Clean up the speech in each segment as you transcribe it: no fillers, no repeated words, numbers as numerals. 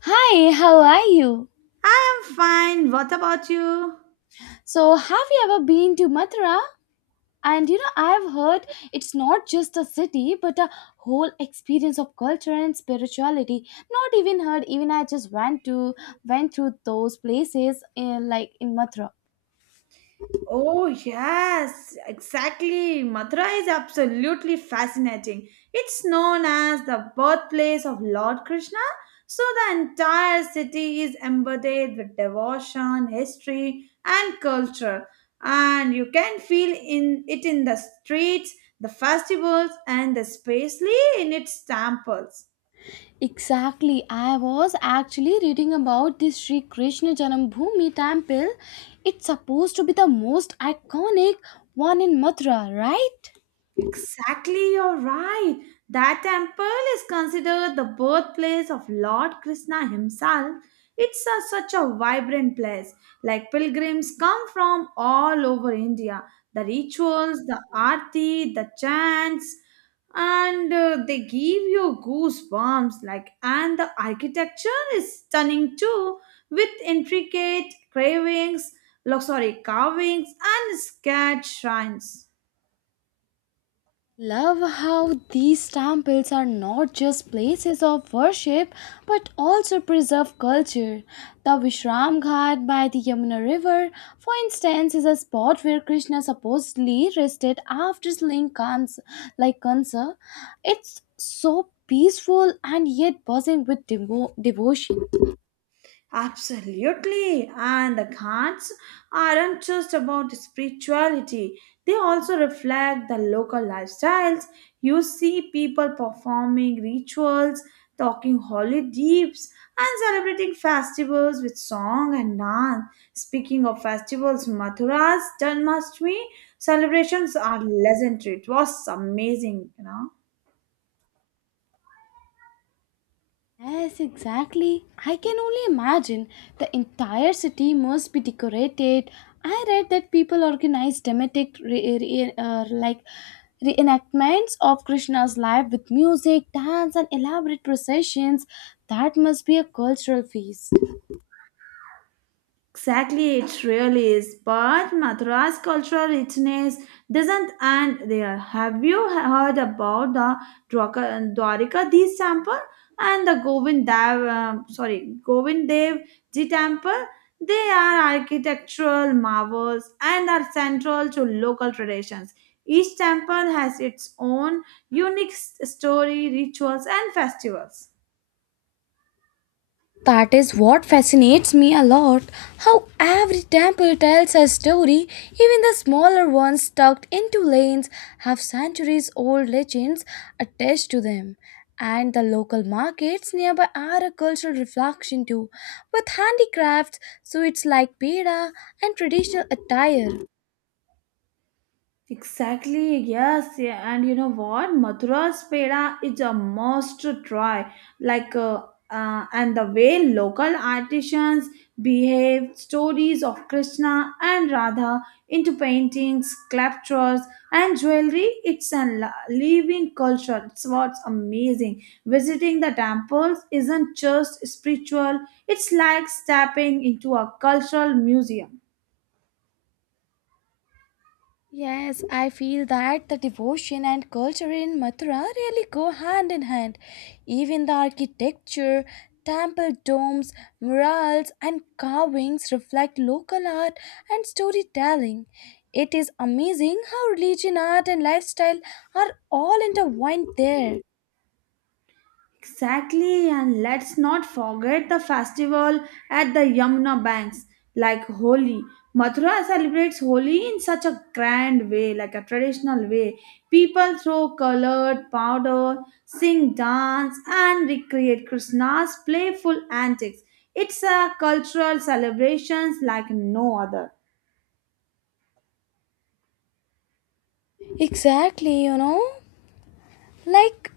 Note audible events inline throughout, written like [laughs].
Hi, how are you? I am fine. What about you? So, have you ever been to Mathura? And you know, I've heard it's not just a city, but a whole experience of culture and spirituality. Not even heard, even I just went through those places in in Mathura. Oh, yes, exactly. Mathura is absolutely fascinating. It's known as the birthplace of Lord Krishna, so the entire city is embedded with devotion, history, and culture. And you can feel in it in the streets, the festivals, and especially in its temples. Exactly, I was actually reading about this Sri Krishna Janambhoomi temple. It's supposed to be the most iconic one in Mathura, right? Exactly, you're right. That temple is considered the birthplace of Lord Krishna himself. It's such a vibrant place. Like pilgrims come from all over India. The rituals, the aarti, the chants, and they give you goosebumps. Like, and the architecture is stunning too, with intricate carvings, carvings and scared shrines. Love how these temples are not just places of worship but also preserve culture. The Vishram Ghat by the Yamuna River, for instance, is a spot where Krishna supposedly rested after slaying Kans, like Kansa. It's so peaceful and yet buzzing with devotion. Absolutely. And the cards aren't just about spirituality, they also reflect the local lifestyles. You see people performing rituals, talking holy deeps, and celebrating festivals with song and dance. Speaking of festivals, Mathura's Janmashtami celebrations are legendary. It was amazing, you know. Yes, exactly. I can only imagine the entire city must be decorated. I read that people organize dramatic like reenactments of Krishna's life with music, dance, and elaborate processions. That must be a cultural feast. Exactly, it really is. But Madras cultural richness doesn't end there. Have you heard about the Dwarika Deesh temple and the Govind Dev Ji temple? They are architectural marvels and are central to local traditions. Each temple has its own unique story, rituals, and festivals. That is what fascinates me a lot, how every temple tells a story, even the smaller ones tucked into lanes have centuries old legends attached to them. And the local markets nearby are a cultural reflection too, with handicrafts, sweets like peda, and traditional attire. Exactly, yes, yeah. And you know what? Mathura's peda is a must try. Like, uh, and the way local artisans behave, stories of Krishna and Radha into paintings, sculptures, and jewelry, it's a living culture. It's what's amazing. Visiting the temples isn't just spiritual, it's like stepping into a cultural museum. Yes, I feel that the devotion and culture in Mathura really go hand in hand. Even the architecture, temple domes, murals, and carvings reflect local art and storytelling. It is amazing how religion, art, and lifestyle are all intertwined there. Exactly, and let's not forget the festival at the Yamuna banks, like Holi. Mathura celebrates Holi in such a grand way, like a traditional way. People throw colored powder, sing, dance, and recreate Krishna's playful antics. It's a cultural celebration like no other. Exactly, you know, like,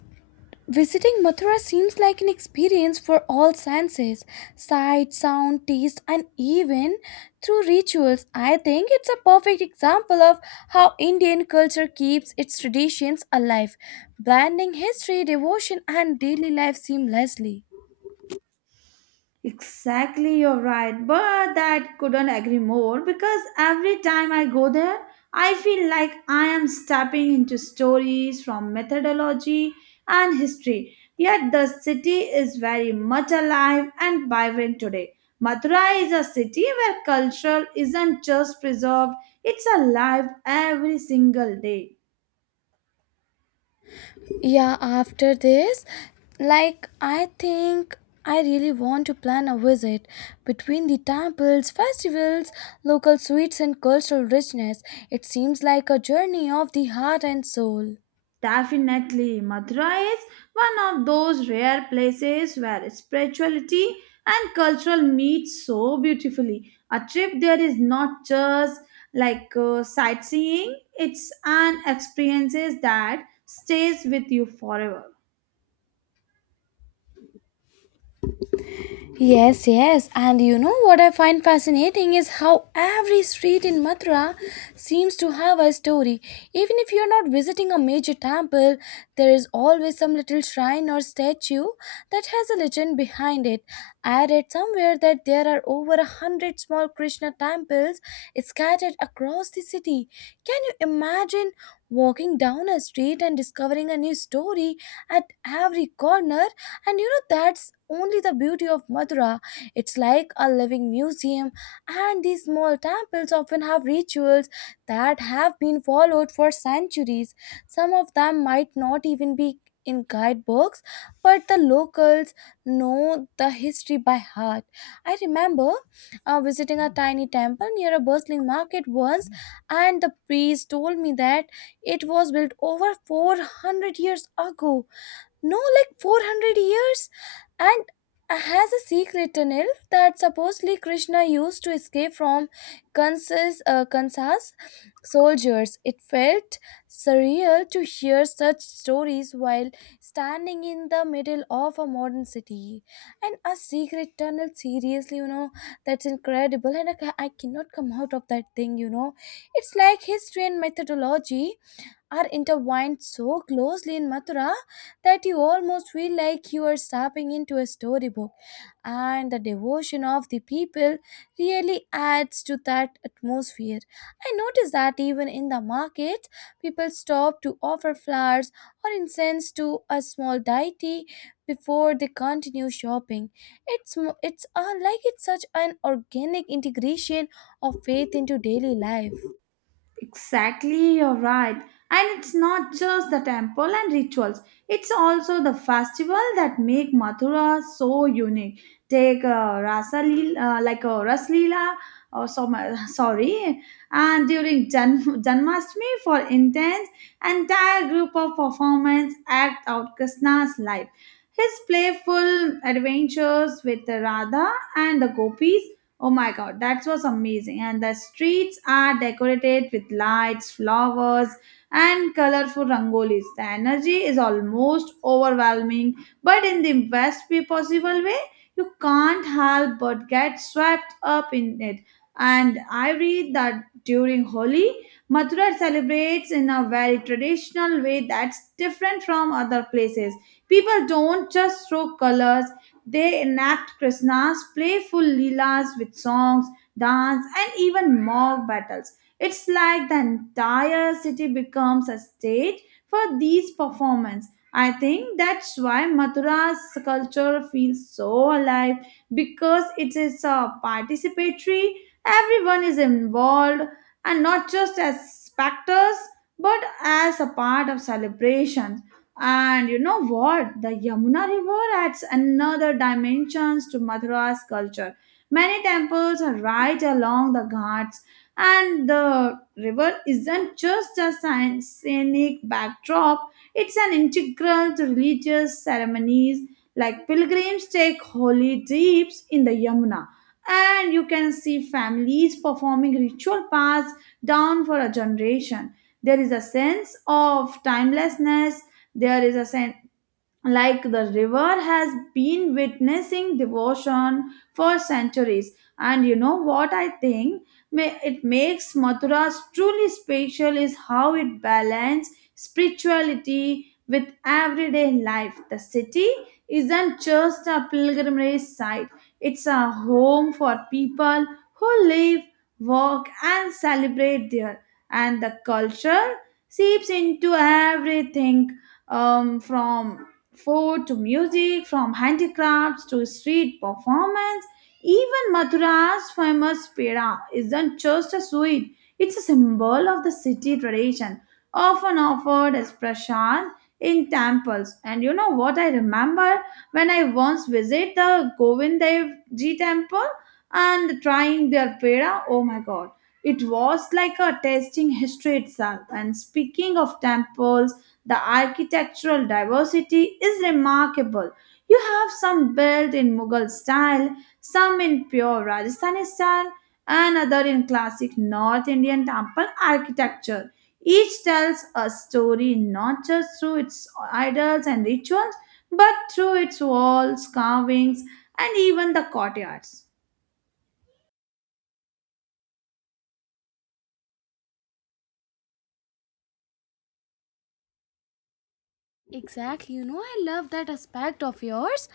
visiting Mathura seems like an experience for all senses, sight, sound, taste, and even through rituals. I think it's a perfect example of how Indian culture keeps its traditions alive, blending history, devotion, and daily life seamlessly. Exactly, you're right. But that couldn't agree more because every time I go there, I feel like I am stepping into stories from methodology and history. Yet the city is very much alive and vibrant today. Mathura is a city where culture isn't just preserved, it's alive every single day. Yeah, after this, like, I think I really want to plan a visit between the temples, festivals, local sweets, and cultural richness. It seems like a journey of the heart and soul. Definitely, Mathura is one of those rare places where spirituality and cultural meet so beautifully. A trip there is not just sightseeing, it's an experience that stays with you forever. Yes, yes, and you know what I find fascinating is how every street in Mathura seems to have a story. Even if you're not visiting a major temple, there is always some little shrine or statue that has a legend behind it. I read somewhere that there are over 100 small Krishna temples scattered across the city. Can you imagine walking down a street and discovering a new story at every corner? And you know, that's only the beauty of Mathura. It's like a living museum, and these small temples often have rituals that have been followed for centuries. Some of them might not even be in guidebooks, but the locals know the history by heart. I remember visiting a tiny temple near a bustling market once, and the priest told me that it was built over 400 years ago, no, like 400 years, and has a secret tunnel that supposedly Krishna used to escape from kansas, kansas soldiers. It felt surreal to hear such stories while standing in the middle of a modern city. And a secret tunnel, seriously? You know, that's incredible, and I cannot come out of that thing, you know. It's like history and methodology are intertwined so closely in Mathura that you almost feel like you are stepping into a storybook. And the devotion of the people really adds to that atmosphere. I notice that even in the markets, people stop to offer flowers or incense to a small deity before they continue shopping. It's like it's such an organic integration of faith into daily life. Exactly, you're right. And it's not just the temple and rituals, it's also the festival that make Mathura so unique. Take Rasa Leela, like a Ras Leela, or some, [laughs] sorry, and during Janmashtami for intense, entire group of performance act out Krishna's life. His playful adventures with Radha and the gopis. Oh my god, that was amazing. And the streets are decorated with lights, flowers, and colorful rangolis. The energy is almost overwhelming, but in the best way possible way, you can't help but get swept up in it. And I read that during Holi, Mathura celebrates in a very traditional way that's different from other places. People don't just throw colors, they enact Krishna's playful leelas with songs, dance, and even mock battles. It's like the entire city becomes a stage for these performances. I think that's why Mathura's culture feels so alive because it is a participatory. Everyone is involved and not just as spectators but as a part of celebration. And you know what? The Yamuna River adds another dimensions to Mathura's culture. Many temples are right along the ghats, and the river isn't just a scenic backdrop, it's an integral to religious ceremonies. Like pilgrims take holy dips in the Yamuna, and you can see families performing ritual paths down for a generation. There is a sense of timelessness. There is a sen- Like the river has been witnessing devotion for centuries. And you know what I think, it makes Mathura's truly special is how it balances spirituality with everyday life. The city isn't just a pilgrimage site, it's a home for people who live, work, and celebrate there, and the culture seeps into everything, from food to music, from handicrafts to street performance. Even Mathura's famous peda isn't just a sweet, it's a symbol of the city tradition, often offered as prasad in temples. And you know what I remember when I once visited the Govindev Ji temple and trying their peda? Oh my god. It was like a tasting history itself. And speaking of temples, the architectural diversity is remarkable. You have some built in Mughal style, some in pure Rajasthani style, and other in classic North Indian temple architecture. Each tells a story not just through its idols and rituals, but through its walls, carvings, and even the courtyards. Exactly. You know, I love that aspect of yours.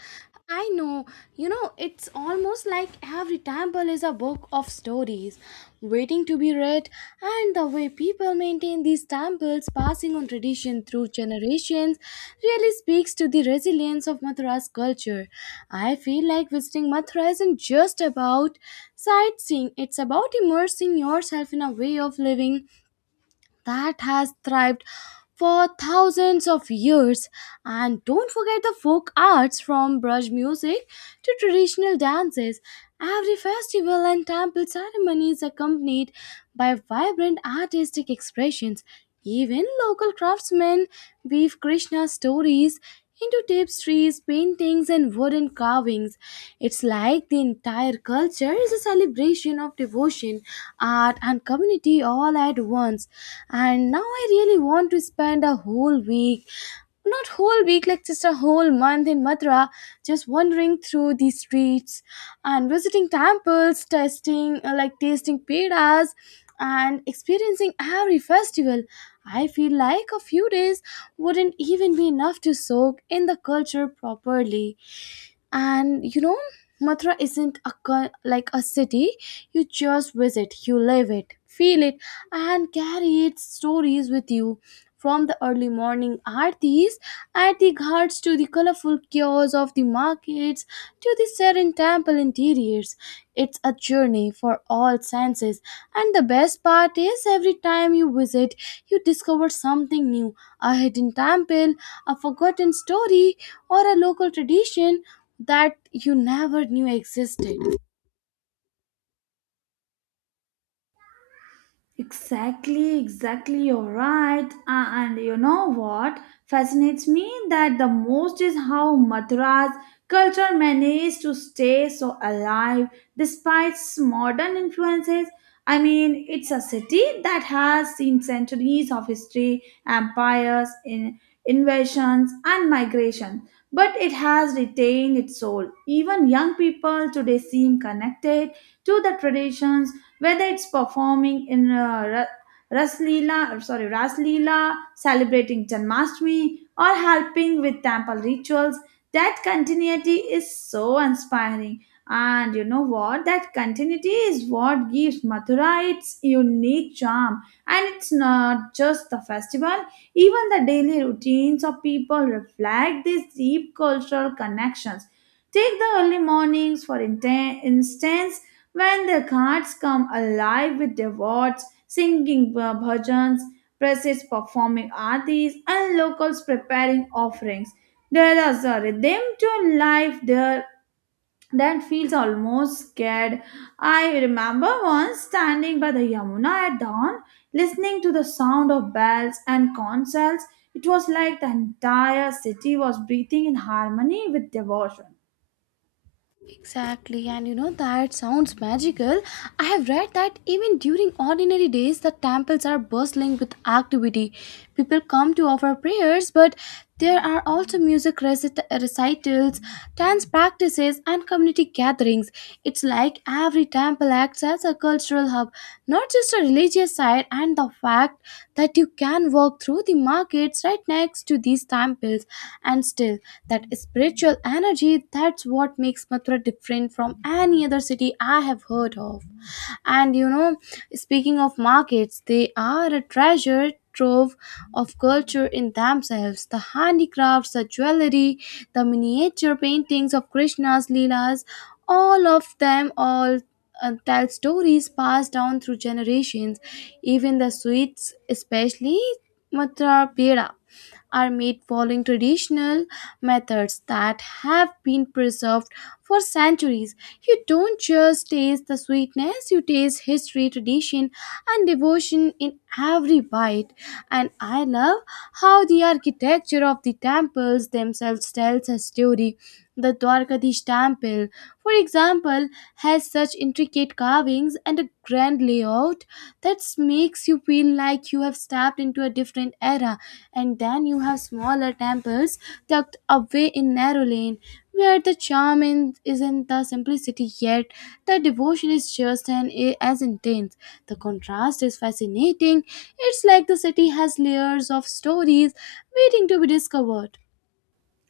I know, you know, it's almost like every temple is a book of stories waiting to be read, and the way people maintain these temples, passing on tradition through generations, really speaks to the resilience of Mathura's culture. I feel like visiting Mathura isn't just about sightseeing, it's about immersing yourself in a way of living that has thrived for thousands of years. And don't forget the folk arts, from brush music to traditional dances. Every festival and temple ceremony is accompanied by vibrant artistic expressions. Even local craftsmen weave Krishna stories into tapestries, paintings, and wooden carvings. It's like the entire culture is a celebration of devotion, art, and community all at once. And now I really want to spend a whole week, not whole week, like just a whole month in Mathura, just wandering through the streets and visiting temples, testing like tasting pedas and experiencing every festival. I feel like a few days wouldn't even be enough to soak in the culture properly. And you know, Mathura isn't like a city you just visit, you live it, feel it, and carry its stories with you. From the early morning aartis at the ghats, to the colorful kiosks of the markets, to the serene temple interiors, it's a journey for all senses. And the best part is every time you visit, you discover something new, a hidden temple, a forgotten story, or a local tradition that you never knew existed. Exactly, exactly, you're right. And you know what fascinates me that the most is how Mathura's culture managed to stay so alive despite modern influences. I mean, it's a city that has seen centuries of history, empires, invasions, and migration, but it has retained its soul. Even young people today seem connected to the traditions, whether it's performing in Raslila, sorry, Raslila, celebrating Janmashtami, or helping with temple rituals. That continuity is so inspiring. And you know what? That continuity is what gives Mathura its unique charm. And it's not just the festival, even the daily routines of people reflect these deep cultural connections. Take the early mornings, for instance, when the cards come alive with devotees singing bhajans, priests performing aartis, and locals preparing offerings, there is a rhythm to life there that feels almost scared. I remember once standing by the Yamuna at dawn, listening to the sound of bells and concerts. It was like the entire city was breathing in harmony with devotion. Exactly, and you know, that sounds magical. I have read that even during ordinary days, the temples are bustling with activity. People come to offer prayers, but there are also music recitals, dance practices, and community gatherings. It's like every temple acts as a cultural hub, not just a religious site, and the fact that you can walk through the markets right next to these temples and still that spiritual energy, that's what makes Mathura different from any other city I have heard of. And you know, speaking of markets, they are a treasure trove of culture in themselves. The handicrafts, the jewelry, the miniature paintings of Krishna's Leelas, all of them all tell stories passed down through generations. Even the sweets, especially matra pera, are made following traditional methods that have been preserved for centuries. You don't just taste the sweetness, you taste history, tradition, and devotion in every bite. And I love how the architecture of the temples themselves tells a story. The Dwarkadish temple, for example, has such intricate carvings and a grand layout that makes you feel like you have stepped into a different era. And then you have smaller temples tucked away in narrow lane, where the is in the simplicity, yet the devotion is just as intense. The contrast is fascinating. It's like the city has layers of stories waiting to be discovered.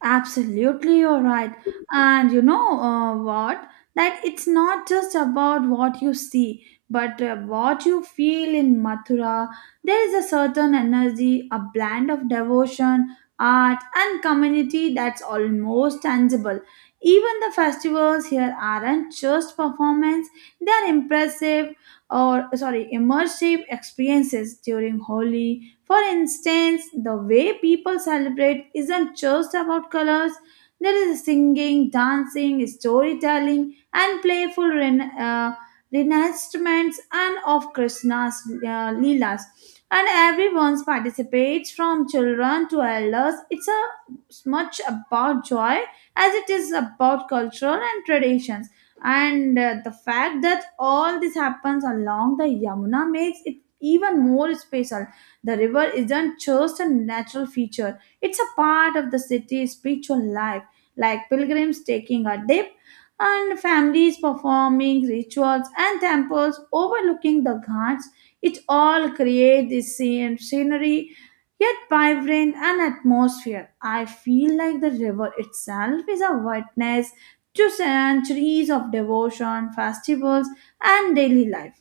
Absolutely, you're right. And you know what? That it's not just about what you see, but what you feel in Mathura. There is a certain energy, a blend of devotion, art, and community that's almost tangible. Even the festivals here aren't just performance, they're impressive or sorry, immersive experiences. During Holi, for instance, the way people celebrate isn't just about colors, there is singing, dancing, storytelling, and playful reenactments and of Krishna's Leelas. And everyone participates from children to elders. It's as much about joy as it is about cultural and traditions. And the fact that all this happens along the Yamuna makes it even more special. The river isn't just a natural feature, it's a part of the city's spiritual life, like pilgrims taking a dip and families performing rituals and temples overlooking the ghats. It all creates this scenery yet vibrant and atmosphere. I feel like the river itself is a witness to centuries of devotion, festivals, and daily life.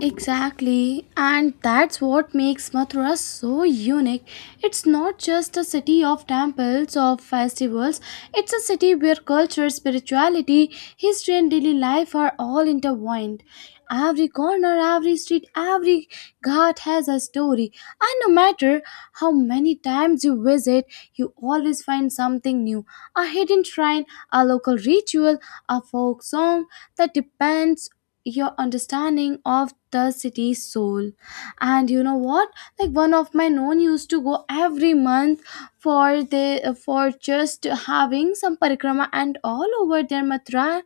Exactly, and that's what makes Mathura so unique. It's not just a city of temples or festivals, it's a city where culture, spirituality, history, and daily life are all intertwined. Every corner, every street, every ghat has a story, and no matter how many times you visit, you always find something new, a hidden shrine, a local ritual, a folk song that depends your understanding of the city's soul. And you know what, like, one of my known used to go every month for the for just having some parikrama and all over their matra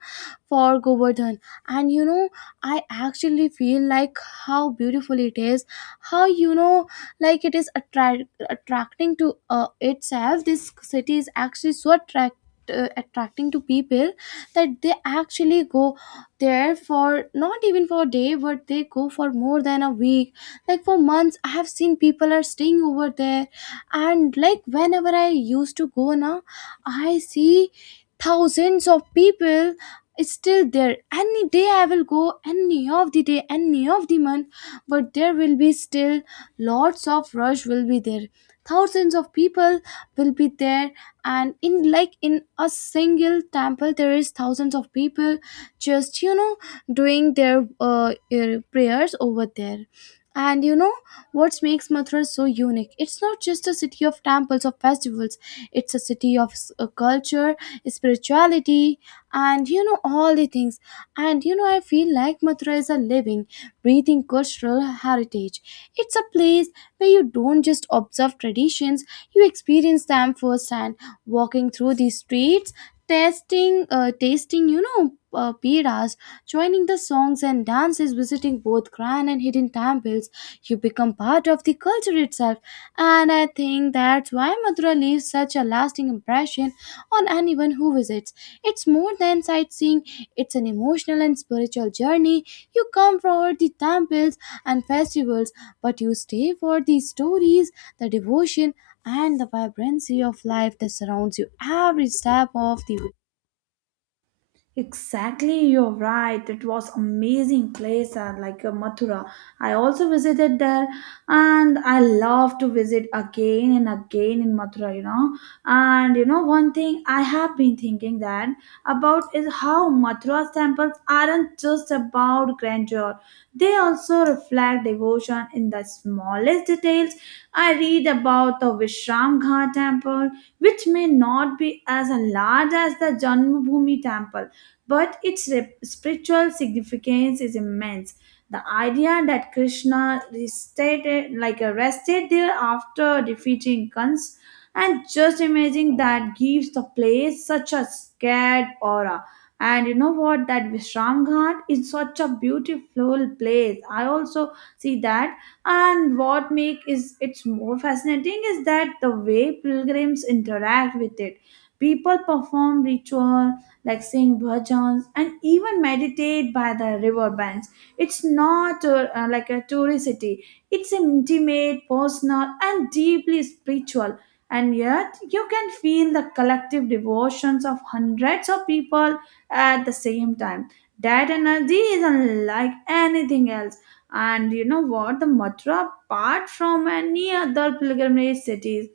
for Govardhan. And you know, I actually feel like how beautiful it is, how, you know, like, it is attracting to, itself. This city is actually so attracting to people that they actually go there for not even for a day, but they go for more than a week, like for months. I have seen people are staying over there. And like, whenever I used to go now, I see thousands of people is still there. Any day I will go, any of the day, any of the month, but there will be still lots of rush will be there. Thousands of people will be there. And in in a single temple, there is thousands of people just, you know, doing their prayers over there. And you know what makes Mathura so unique, it's not just a city of temples or festivals, it's a city of culture, spirituality, and you know, all the things. And you know, I feel like Mathura is a living, breathing cultural heritage. It's a place where you don't just observe traditions, you experience them firsthand. Walking through these streets, testing tasting, you know, piras, joining the songs and dances, visiting both grand and hidden temples, you become part of the culture itself. And I think that's why Mathura leaves such a lasting impression on anyone who visits. It's more than sightseeing, it's an emotional and spiritual journey. You come for the temples and festivals, but you stay for the stories, the devotion, and the vibrancy of life that surrounds you every step of the way. Exactly, you're right. It was amazing place Mathura. I also visited there and I love to visit again and again in Mathura, you know. And you know one thing I have been thinking that about is how Mathura's temples aren't just about grandeur. They also reflect devotion in the smallest details. I read about the Vishram Ghat temple, which may not be as large as the Janmabhoomi temple, but its spiritual significance is immense. The idea that Krishna rested, rested there after defeating Kans, and just imagining that gives the place such a scared aura. And you know what? That Vishram Ghat is such a beautiful place. I also see that. And what make is it's more fascinating is that the way pilgrims interact with it. People perform ritual like sing bhajans and even meditate by the river banks. It's not like a tourist city. It's intimate, personal, and deeply spiritual. And yet, you can feel the collective devotions of hundreds of people at the same time. That energy is unlike anything else. And you know what? The Mathura, apart from any other pilgrimage cities,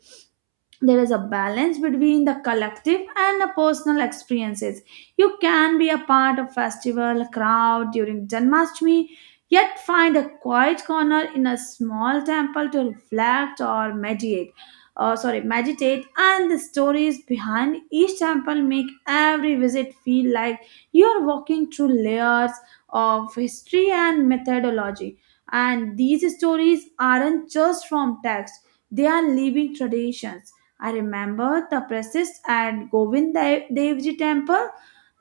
there is a balance between the collective and the personal experiences. You can be a part of festival crowd during Janmashtami, yet find a quiet corner in a small temple to reflect or meditate. Meditate, and the stories behind each temple make every visit feel like you are walking through layers of history and methodology. And these stories aren't just from text; they are living traditions. I remember the priestess at Devji temple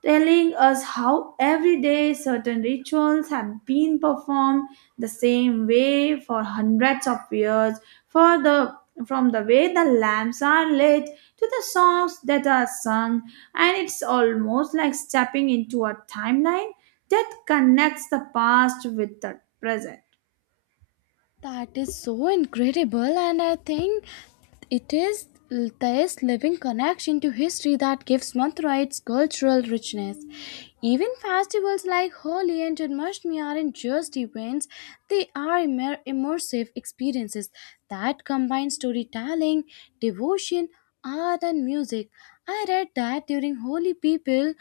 telling us how every day certain rituals have been performed the same way for hundreds of years, for the, from the way the lamps are lit to the songs that are sung, and it's almost like stepping into a timeline that connects the past with the present. That is so incredible, and I think it is this living connection to history that gives Mathura its cultural richness. Even festivals like Holi and Janmashtami aren't just events, they are immersive experiences that combine storytelling, devotion, art, and music. I read that during Holi, people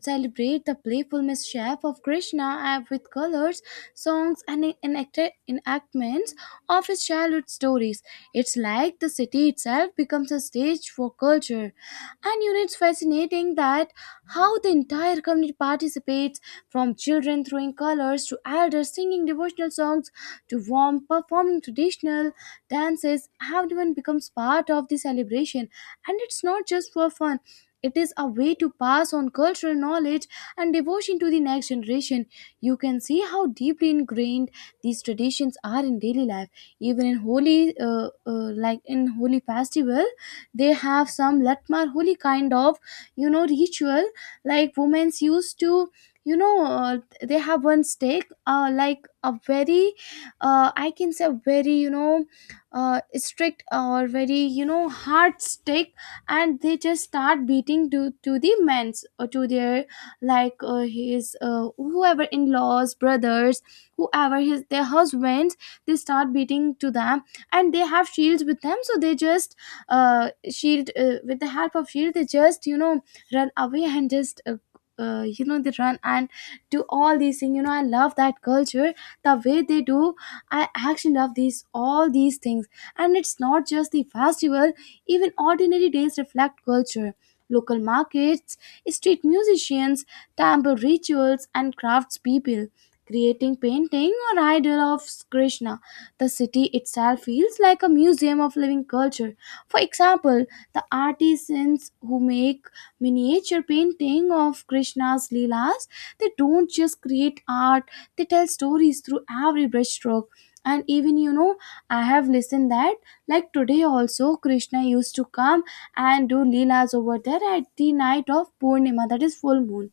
celebrate the playful mischief of Krishna with colors, songs, and enactments of his childhood stories. It's like the city itself becomes a stage for culture. And you know, it's fascinating that how the entire community participates, from children throwing colors to elders singing devotional songs to warm performing traditional dances. Everyone becomes part of the celebration, and it's not just for fun, it is a way to pass on cultural knowledge and devotion to the next generation. You can see how deeply ingrained these traditions are in daily life. Even in holy, like in holy festival, they have some latmar holy kind of, you know, ritual. Like women used to, you know, they have one stake, like a very, I can say very, you know, strict or very, you know, hard stake, and they just start beating to the men's or to their, like his whoever in laws brothers, whoever his their husbands, they start beating to them. And they have shields with them, so they just shield with the help of shield, they just, you know, run away and just you know, they run and do all these things. You know, I love that culture, the way they do. I actually love these all these things. And it's not just the festival, even ordinary days reflect culture. Local markets, street musicians, temple rituals, and craftspeople creating painting or idol of Krishna. The city itself feels like a museum of living culture. For example, the artisans who make miniature painting of Krishna's leelas, they don't just create art, they tell stories through every brushstroke. And even, you know, I have listened that like today also, Krishna used to come and do leelas over there at the night of Purnima, that is full moon.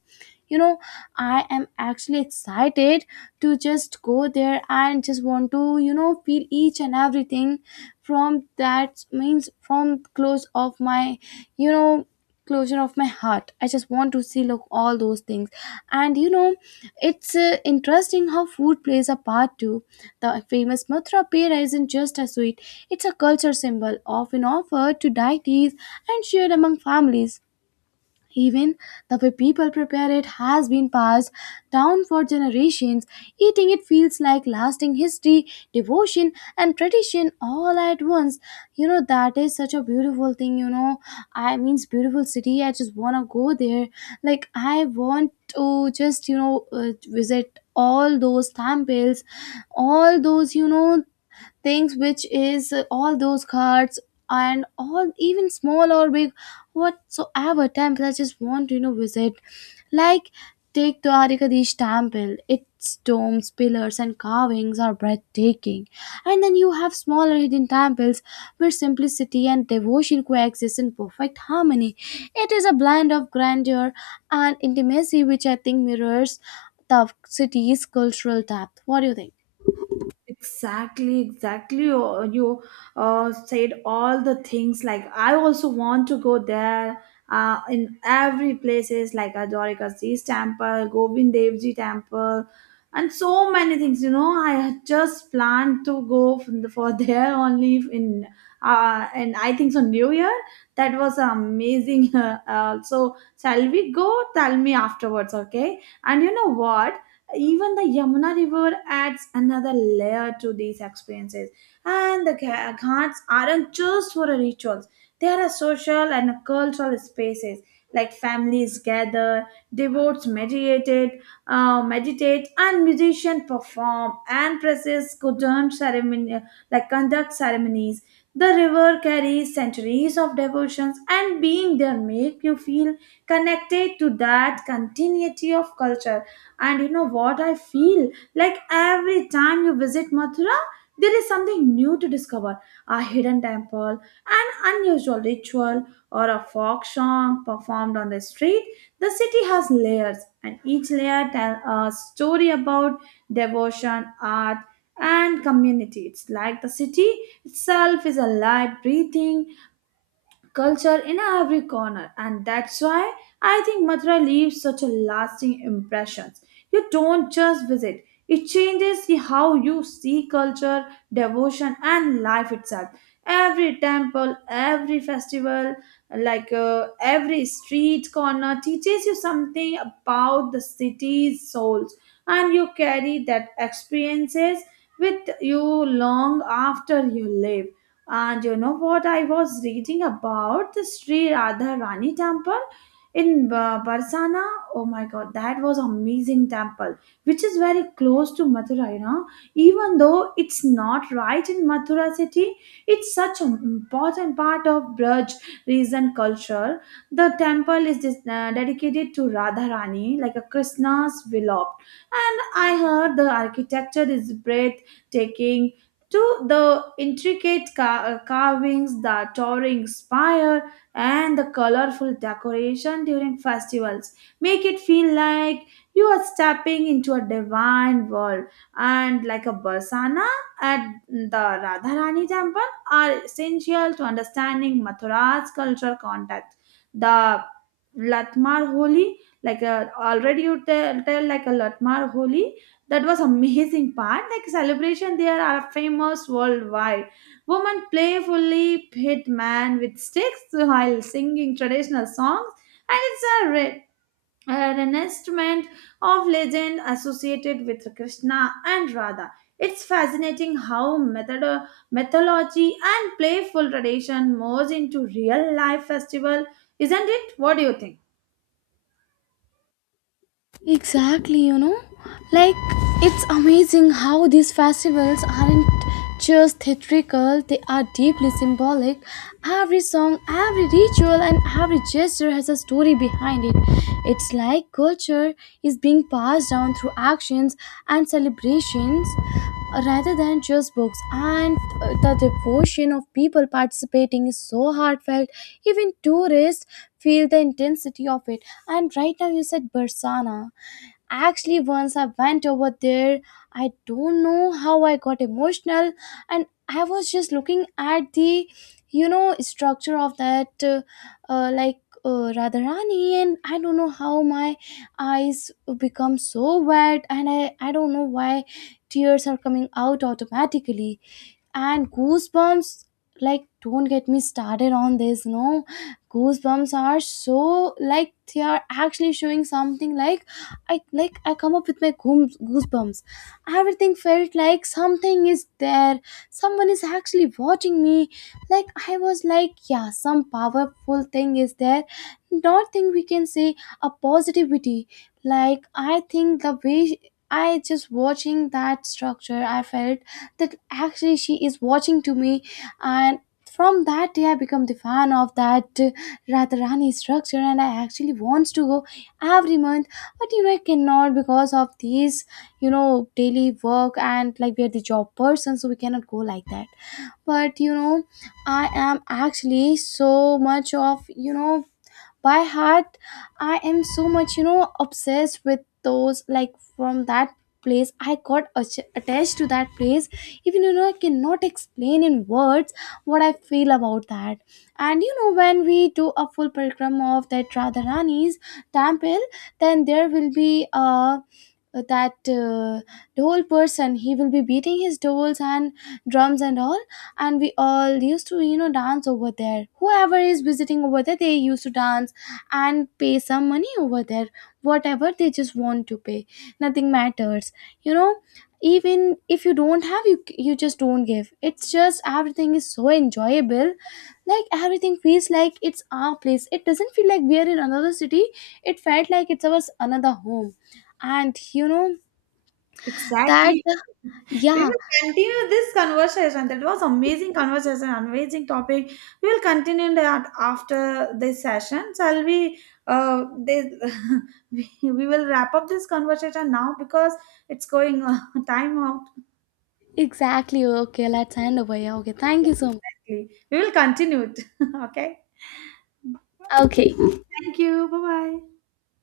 You know, I am actually excited to just go there and just want to, you know, feel each and everything from that, means from close of my, you know, closure of my heart. I just want to see, look all those things. And you know, it's interesting how food plays a part too. The famous mathura pera isn't just a sweet, it's a culture symbol often offered to deities and shared among families. Even the way people prepare it has been passed down for generations. Eating it feels like lasting history, devotion, and tradition all at once. You know, that is such a beautiful thing. You know, I mean, beautiful city. I just want to go there. Like, I want to just, you know, visit all those temples, all those, you know, things which is all those cards and all, even small or big, whatsoever temples, I just want to, you know, visit. Like, take Dwarikadish temple, its domes, pillars and carvings are breathtaking. And then you have smaller hidden temples where simplicity and devotion coexist in perfect harmony. It is a blend of grandeur and intimacy, which I think mirrors the city's cultural depth. What do you think? Exactly, exactly. You said all the things. Like I also want to go there. In every places like Ajorikasi's temple, Govind Dev Ji temple, and so many things. You know, I had just planned to go from the, for [laughs] there only in and I think so New Year. That was amazing. [laughs] So shall we go? Tell me afterwards, okay? And you know what? Even the Yamuna River adds another layer to these experiences. And the ghats aren't just for rituals, they are a social and a cultural spaces. Like families gather, devotees meditated, meditate, and musicians perform, and priests conduct ceremony, like conduct ceremonies. The river carries centuries of devotions, and being there make you feel connected to that continuity of culture. And you know what I feel? Like every time you visit Mathura, there is something new to discover, a hidden temple, an unusual ritual, or a folk song performed on the street. The city has layers, and each layer tells a story about devotion, art, and community. It's like the city itself is alive, breathing, culture in every corner. And that's why I think Mathura leaves such a lasting impression. You don't just visit, it changes how you see culture, devotion, and life itself. Every temple, every festival, like uh, every street corner teaches you something about the city's souls, and you carry that experiences with you long after you leave. And you know what? I was reading about the Sri Radha Rani temple in Barsana. Oh my god, that was amazing temple, which is very close to Mathura, you know. Even though it's not right in Mathura city, it's such an important part of Braj region culture. The temple is dedicated to Radha Rani, like a Krishna's beloved. And I heard the architecture is breathtaking to the intricate carvings, the towering spire, and the colorful decoration during festivals. Make it feel like you are stepping into a divine world. And like a Barsana at the Radharani temple are essential to understanding Mathura's cultural context. The Latmar Holi, like a, already you tell like a Latmar Holi, that was amazing part. Like celebration, they are famous worldwide. Women playfully hit man with sticks while singing traditional songs, and it's a a reenactment of legend associated with Krishna and Radha. It's fascinating how method mythology and playful tradition merge into real life festival, isn't it? What do you think? Exactly, you know? Like, it's amazing how these festivals aren't just theatrical, they are deeply symbolic. Every song, every ritual, and every gesture has a story behind it. It's like culture is being passed down through actions and celebrations, rather than just books. And the devotion of people participating is so heartfelt, even tourists feel the intensity of it. And right now, you said Barsana. Actually, once I went over there, I don't know how I got emotional, and I was just looking at the, you know, structure of that, like Radharani, and I don't know how my eyes become so wet, and I don't know why tears are coming out automatically. And goosebumps, like don't get me started on this. No, goosebumps are so like, they are actually showing something. Like, I like, I come up with my goosebumps. Everything felt like something is there, someone is actually watching me. Like I was like, yeah, some powerful thing is there. Not thing, we can say a positivity. Like, I think the way I just watching that structure, I felt that actually she is watching to me. And from that day I become the fan of that Radharani structure, and I actually wants to go every month. But you know, I cannot because of these, you know, daily work, and like we are the job person, so we cannot go like that. But you know, I am actually so much of, you know, by heart, I am so much, you know, obsessed with those. Like, from that place I got attached to that place. Even, you know, I cannot explain in words what I feel about that. And you know, when we do a full program of that Radharani's temple, then there will be that dhol person, he will be beating his dhols and drums and all. And we all used to, you know, dance over there. Whoever is visiting over there, they used to dance and pay some money over there, whatever they just want to pay. Nothing matters, you know. Even if you don't have, you just don't give. It's just everything is so enjoyable. Like, everything feels like it's our place, it doesn't feel like we are in another city. It felt like it's ours, another home. And you know that. Exactly. We Yeah. will continue this conversation. That was amazing conversation, amazing topic. We will continue that after this session. Shall we? This, [laughs] we will wrap up this conversation now because it's going [laughs] time out. Exactly. Okay, let's end over here. Okay, thank you so Exactly. We will continue it. [laughs] Okay. much. Okay. Thank you. Bye bye.